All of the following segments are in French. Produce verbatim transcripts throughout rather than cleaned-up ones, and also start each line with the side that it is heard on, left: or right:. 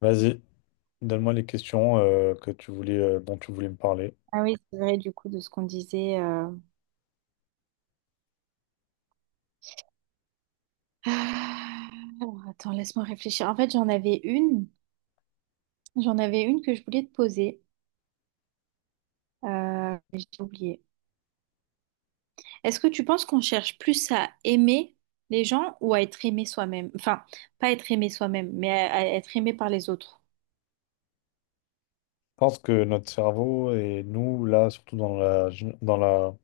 left: Vas-y, donne-moi les questions euh, que tu voulais, euh, dont tu voulais me parler.
right: Ah oui, c'est vrai, du coup, de ce qu'on disait. euh. Ah, Alors, attends, laisse-moi réfléchir. En fait, j'en avais une. J'en avais une que je voulais te poser. Euh, j'ai oublié. Est-ce que tu penses qu'on cherche plus à aimer les gens ou à être aimé soi-même? Enfin, pas être aimé soi-même, mais à, à être aimé par les autres.
left: Je pense que notre cerveau et nous, là, surtout dans la, gen- dans la,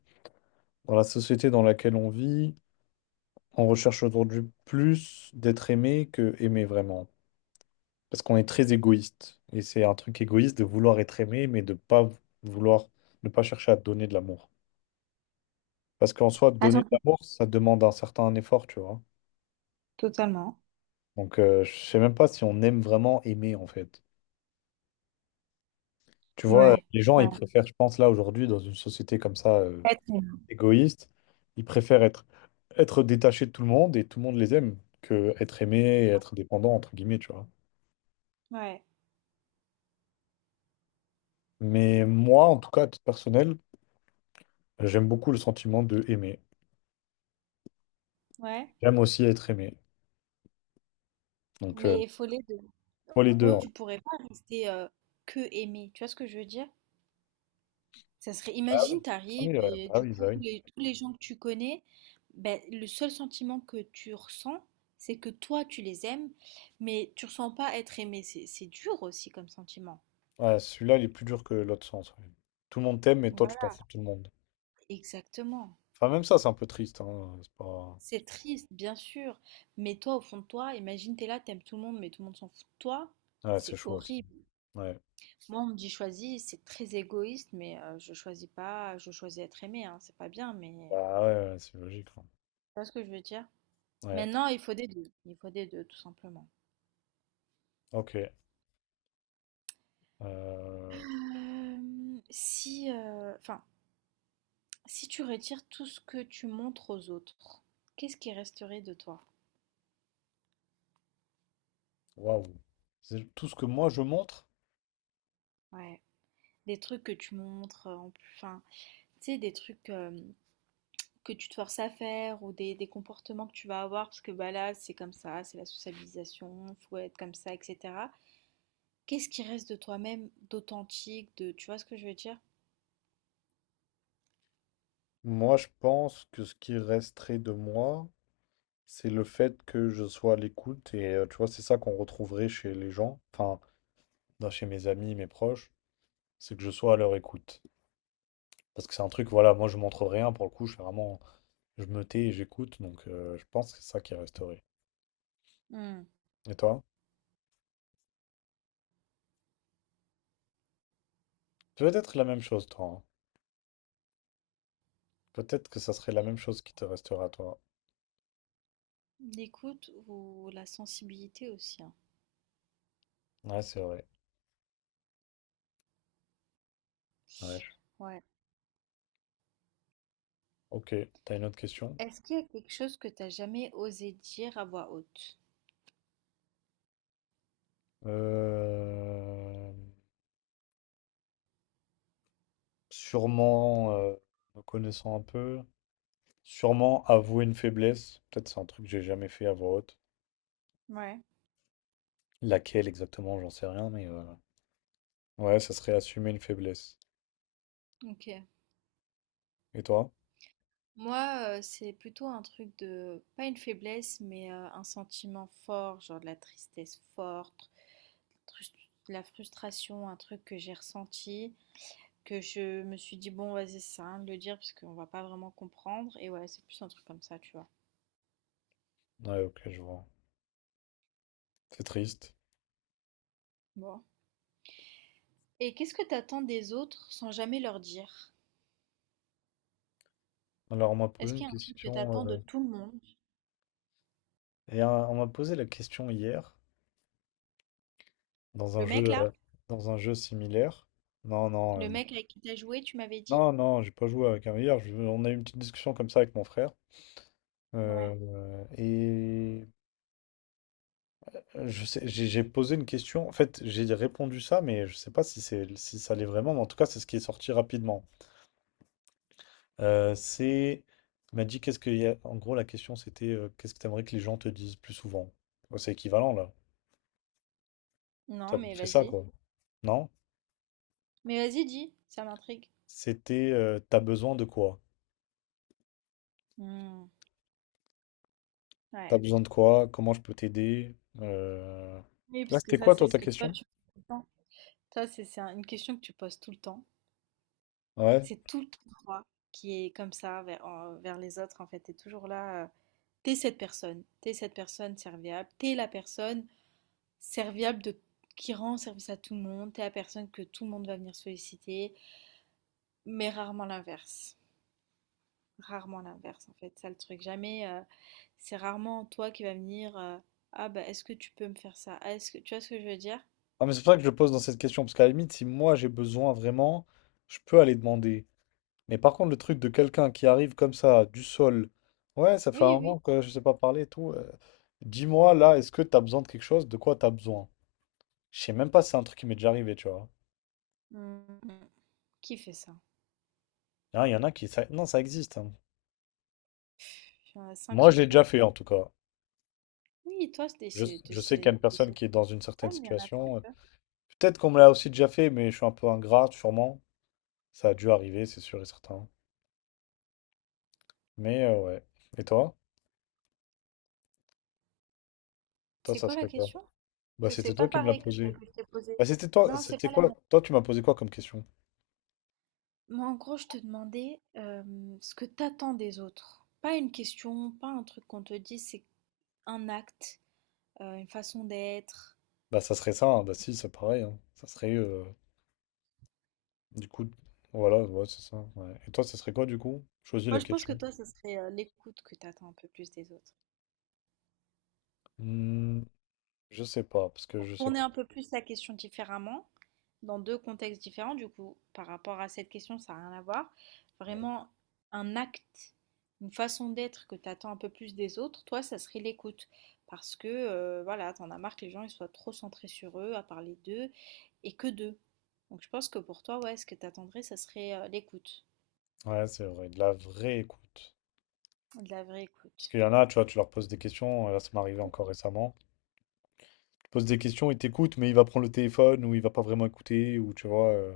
left: dans la société dans laquelle on vit, on recherche aujourd'hui plus d'être aimé que aimer vraiment. Parce qu'on est très égoïste. Et c'est un truc égoïste de vouloir être aimé, mais de pas vouloir, ne pas chercher à donner de l'amour. Parce qu'en soi, donner de
right: Attends,
left: l'amour, ça demande un certain effort, tu vois.
right: totalement.
left: Donc, euh, je sais même pas si on aime vraiment aimer, en fait. Tu vois,
right: Ouais.
left: les gens, ils
right: Voilà.
left: préfèrent, je pense, là, aujourd'hui, dans une société comme ça, euh,
right: Être aimé.
left: égoïste, ils préfèrent être, être détachés de tout le monde et tout le monde les aime que être aimé et être dépendant, entre guillemets, tu vois.
right: Ouais,
left: Mais moi, en tout cas, à titre personnel, j'aime beaucoup le sentiment de aimer.
right: ouais.
left: J'aime aussi être aimé. Donc, euh,
right: Mais il faut les deux.
left: moi, les
right: En
left: deux,
right: gros,
left: en fait.
right: tu pourrais pas rester euh, que aimé. Tu vois ce que je veux dire? Ça serait,
left: Ah
right: imagine,
left: oui, ah
right: t'arrives
left: oui, ouais,
right: et
left: bah
right: du
left: oui, bah
right: coup,
left: oui.
right: les- tous les gens que tu connais, ben, le seul sentiment que tu ressens, c'est que toi, tu les aimes, mais tu ressens pas être aimé. C'est, c'est dur aussi comme sentiment.
left: Ouais, celui-là, il est plus dur que l'autre sens, ouais. Tout le monde t'aime, mais toi, tu t'en
right: Voilà,
left: fous de tout le monde.
right: exactement.
left: Enfin, même ça, c'est un peu triste, hein. C'est pas...
right: C'est triste, bien sûr, mais toi, au fond de toi, imagine, t'es là, t'aimes tout le monde, mais tout le monde s'en fout de toi.
left: Ouais, c'est
right: C'est
left: chaud aussi.
right: horrible.
left: Ouais.
right: Moi, on me dit choisis, c'est très égoïste, mais euh, je choisis pas, je choisis être aimé, hein, c'est pas bien, mais
left: Bah ouais, ouais, c'est logique, hein.
right: tu vois ce que je veux dire?
left: Ouais.
right: Maintenant, il faut des deux, il faut des deux, tout simplement.
left: Ok. euh,
right: Hem, si, heu, enfin, si tu retires tout ce que tu montres aux autres, qu'est-ce qui resterait de toi?
left: Waouh. C'est tout ce que moi je montre.
right: Ouais, des trucs que tu montres, heu, en plus, enfin, tu sais, des trucs, hem, que tu te forces à faire ou des, des comportements que tu vas avoir parce que bah là, c'est comme ça, c'est la socialisation, faut être comme ça, et cetera. Qu'est-ce qui reste de toi-même d'authentique, de, tu vois ce que je veux dire?
left: Moi, je pense que ce qui resterait de moi, c'est le fait que je sois à l'écoute. Et euh, tu vois, c'est ça qu'on retrouverait chez les gens, enfin, dans- chez mes amis, mes proches, c'est que je sois à leur écoute. Parce que c'est un truc, voilà, moi je montre rien pour le coup, je fais vraiment, je me tais et j'écoute. Donc, euh, je pense que c'est ça qui resterait.
right: Hmm.
left: Et toi? Peut-être la même chose, toi, hein. Peut-être que ça serait la même chose qui te restera, toi.
right: L'écoute ou la sensibilité aussi, hein.
left: Ouais, c'est vrai. Ouais. je-
right: Ouais.
left: Ok. T'as une autre question?
right: Est-ce qu'il y a quelque chose que t'as jamais osé dire à voix haute?
left: Euh, sûrement, euh, me connaissant un peu, sûrement avouer une faiblesse. Peut-être c'est un truc que j'ai jamais fait à voix haute.
right: Ouais.
left: Laquelle exactement, j'en sais rien, mais euh, ouais, ça serait assumer une faiblesse.
right: OK.
left: Et toi?
right: Moi, euh, c'est plutôt un truc de, pas une faiblesse, mais euh, un sentiment fort, genre de la tristesse forte, trus- de la frustration, un truc que j'ai ressenti, que je me suis dit, bon, vas-y, c'est ça, de le dire parce qu'on va pas vraiment comprendre. Et ouais, c'est plus un truc comme ça, tu vois.
left: Ouais, ok, je vois. C'est triste.
right: Bon. Et qu'est-ce que t'attends des autres sans jamais leur dire?
left: Alors, on m'a
right: Est-ce
left: posé une
right: qu'il y a un truc que
left: question,
right: t'attends de
left: euh,
right: tout le monde?
left: et euh, on m'a posé la question hier dans un
right: Le mec
left: jeu, euh,
right: là?
left: dans un jeu similaire. Non, non, euh,
right: Le
left: bon.
right: mec avec qui t'as joué, tu m'avais dit?
left: Non, non, j'ai pas joué avec un meilleur. Je- on a eu une petite discussion comme ça avec mon frère.
right: Ouais.
left: Euh, et Euh, Je sais, j'ai j'ai posé une question. En fait, j'ai répondu ça, mais je sais pas si c'est si ça l'est vraiment. Mais en tout cas, c'est ce qui est sorti rapidement. Euh, c'est, il m'a dit qu'est-ce qu'il y a. En gros, la question c'était euh, qu'est-ce que t'aimerais que les gens te disent plus souvent? Ouais, c'est équivalent là.
right: Non,
left: Ça
right: mais
left: fait ça
right: vas-y.
left: quoi. Non?
right: Mais vas-y, dis, ça m'intrigue.
left: C'était euh, t'as besoin de quoi?
right: Hmm. Ouais.
left: T'as besoin de quoi? Comment je peux t'aider? Euh,
right: Oui,
left: Là,
right: parce que
left: c'était
right: ça,
left: quoi
right: c'est
left: toi
right: ce
left: ta
right: que toi,
left: question?
right: tu poses tout le temps. Ça, c'est c'est un- une question que tu poses tout le temps.
left: Ouais.
right: C'est tout le temps toi qui est comme ça vers, en- vers les autres, en fait. T'es toujours là. euh, T'es cette personne. T'es cette personne serviable. T'es la personne serviable de... qui rend service à tout le monde. T'es la personne que tout le monde va venir solliciter, mais rarement l'inverse. Rarement l'inverse, en fait, c'est ça le truc. Jamais, euh, c'est rarement toi qui vas venir, euh, ah bah est-ce que tu peux me faire ça? Ah, est-ce que tu vois ce que je veux dire?
left: Ah, mais c'est pour ça que je le pose dans cette question parce qu'à la limite, si moi j'ai besoin vraiment, je peux aller demander. Mais par contre, le truc de quelqu'un qui arrive comme ça, du sol, ouais, ça fait un
right: Oui, oui.
left: moment que je sais pas parler et tout, euh, dis-moi là, est-ce que t'as besoin de quelque chose? De quoi t'as besoin? Je sais même pas si c'est un truc qui m'est déjà arrivé, tu vois.
right: Mm, mm. Qui fait ça?
left: Hein, il y en a qui. ça- Non, ça existe, hein.
right: Il y en a cinq
left: Moi,
right: sur
left: je l'ai déjà
right: Terre.
left: fait en tout cas.
right: Oui, toi, c'est
left: Je,
right: c'est- c'est-
left: je sais qu'il y a
right: c'est-
left: une personne
right: c'est-
left: qui est dans une
right: Ah,
left: certaine
right: mais il y en a très
left: situation. euh,
right: peu.
left: Peut-être qu'on me l'a aussi déjà fait, mais je suis un peu ingrat, sûrement. Ça a dû arriver, c'est sûr et certain. Mais euh, ouais. Et toi? Toi,
right: C'est
left: ça
right: quoi la
left: serait quoi?
right: question? Parce
left: Bah,
right: que
left: c'était
right: c'est
left: toi
right: pas
left: qui me l'as
right: pareil que celle
left: posé.
right: que je t'ai posée.
left: Bah, c'était toi,
right: Non, c'est
left: c'était
right: pas la
left: quoi?
right: même.
left: Toi, tu m'as posé quoi comme question?
right: Moi, en gros, je te demandais euh, ce que t'attends des autres. Pas une question, pas un truc qu'on te dit, c'est un acte, euh, une façon d'être.
left: Bah ça serait ça, hein. Bah si, c'est pareil, hein. Ça serait euh, du coup, voilà, ouais, c'est ça, ouais. Et toi, ça serait quoi du coup? Choisis
right: Moi,
left: la
right: je pense que
left: question.
right: toi, ce serait euh, l'écoute que tu attends un peu plus des autres.
left: Hmm, je sais pas, parce que je sais
right: Tourner
left: pas.
right: un peu plus la question différemment, dans deux contextes différents, du coup, par rapport à cette question, ça n'a rien à voir.
left: Ouais.
right: Vraiment, un acte, une façon d'être que tu attends un peu plus des autres, toi, ça serait l'écoute. Parce que, euh, voilà, t'en as marre que les gens ils soient trop centrés sur eux, à parler d'eux, et que d'eux. Donc, je pense que pour toi, ouais, ce que tu attendrais, ça serait euh, l'écoute,
left: Ouais, c'est vrai, de la vraie écoute.
right: de la vraie
left: Parce
right: écoute.
left: qu'il y en a, tu vois, tu leur poses des questions, euh, là ça m'est arrivé encore récemment. Tu poses des questions, il t'écoute, mais il va prendre le téléphone ou il va pas vraiment écouter, ou tu vois. euh,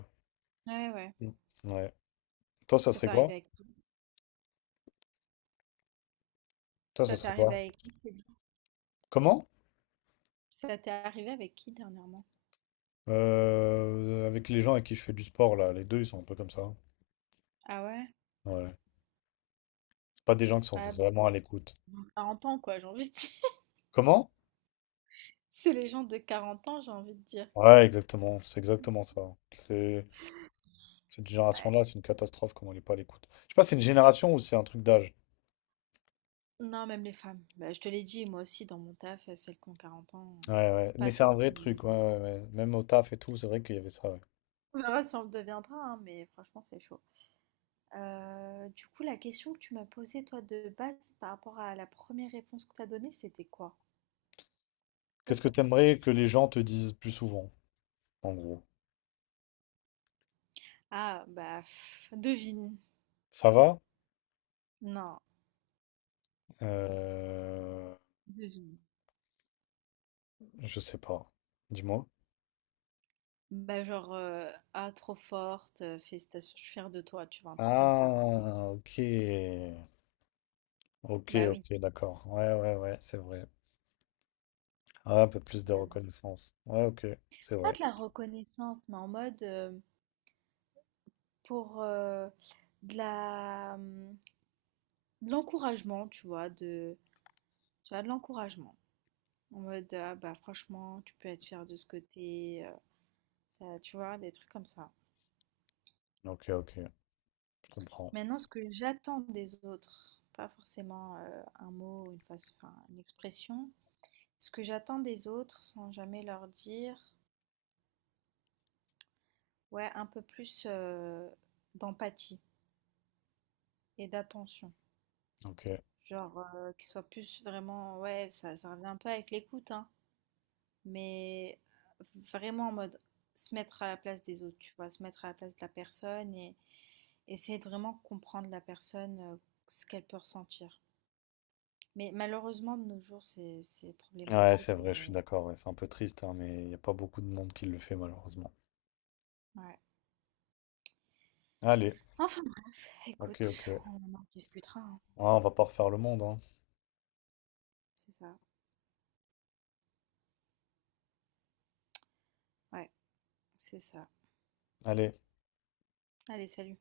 right: Ouais, ouais.
left: Mm. Ouais. Toi, ça
right: Ça
left: serait
right: t'est arrivé
left: quoi?
right: avec qui?
left: Toi, ça
right: Ça t'est
left: serait
right: arrivé
left: quoi?
right: avec qui?
left: Comment?
right: Ça t'est arrivé avec qui dernièrement?
left: Euh, avec les gens avec qui je fais du sport, là, les deux, ils sont un peu comme ça.
right: Ah ouais?
left: Ouais. C'est pas des gens qui sont
right: Ouais, bon,
left: vraiment à l'écoute.
right: quarante ans quoi, j'ai envie de dire.
left: Comment?
right: C'est les gens de quarante ans, j'ai envie de dire.
left: Ouais, exactement, c'est exactement ça. C'est cette
right: Ouais.
left: génération-là, c'est une catastrophe comment elle n'est pas à l'écoute. Je sais pas, c'est une génération ou c'est un truc d'âge.
right: Non, même les femmes. Bah, je te l'ai dit, moi aussi dans mon taf, euh, celles qui ont quarante ans,
left: Ouais,
right: euh,
left: ouais, mais
right: pas
left: c'est
right: toutes,
left: un vrai
right: mais
left: truc, ouais,
right: pas-
left: ouais,
right: toutes.
left: ouais. Même au taf et tout, c'est vrai qu'il y avait ça, ouais.
right: On verra si on le deviendra, hein, mais franchement c'est chaud. Euh, du coup, la question que tu m'as posée toi de base par rapport à la première réponse que t'as donnée, c'était quoi? Ça,
left: Qu'est-ce que
right: t'as compris.
left: t'aimerais que les gens te disent plus souvent, en gros?
right: Ah, bah, pff, devine.
left: Ça va?
right: Non,
left: Euh...
right: devine.
left: Je sais pas. Dis-moi.
right: Bah, genre, heu: «Ah trop forte, heu, félicitations, je suis fière de toi», tu vois? Un truc comme ça.
left: Ah, ok. Ok,
right: Bah oui.
left: ok, d'accord. Ouais, ouais, ouais, c'est vrai. Ah, un peu plus de
right: Bah oui.
left: reconnaissance. Ouais, ok, c'est
right: Pas
left: vrai.
right: de la reconnaissance, mais en mode, heu, pour, heu, de la, mmh, de l'encouragement, tu vois? De tu vois? De l'encouragement. En mode: «Ah bah franchement, tu peux être fière de ce côté tu es», bah, tu vois? Des trucs comme ça.
left: Ok, ok, je comprends.
right: Maintenant ce que j'attends des autres, pas forcément, heu, un mot ou une façon enfin une expression. Ce que j'attends des autres sans jamais leur dire. Ouais, un peu plus, heu, d'empathie et d'attention.
left: Ok.
right: Genre, heu, qu'il soit plus vraiment ouais, ça ça revient un peu avec l'écoute, hein, mais vraiment en mode se mettre à la place des autres, tu vois? Se mettre à la place de la personne et essayer de vraiment comprendre la personne, heu, ce qu'elle peut ressentir. Mais malheureusement, de nos jours, c'est c'est
left: Ouais,
right: problématique,
left: c'est vrai, je suis
right: mais
left: d'accord, ouais. C'est un peu triste, hein, mais il n'y a pas beaucoup de monde qui le fait, malheureusement.
right: ouais.
left: Allez,
right: Enfin bref,
left: ok, ok.
right: écoute, on en discutera, hein.
left: Ah, on va pas refaire le monde, hein.
right: C'est ça, ouais, c'est ça.
left: Allez.
right: Allez, salut.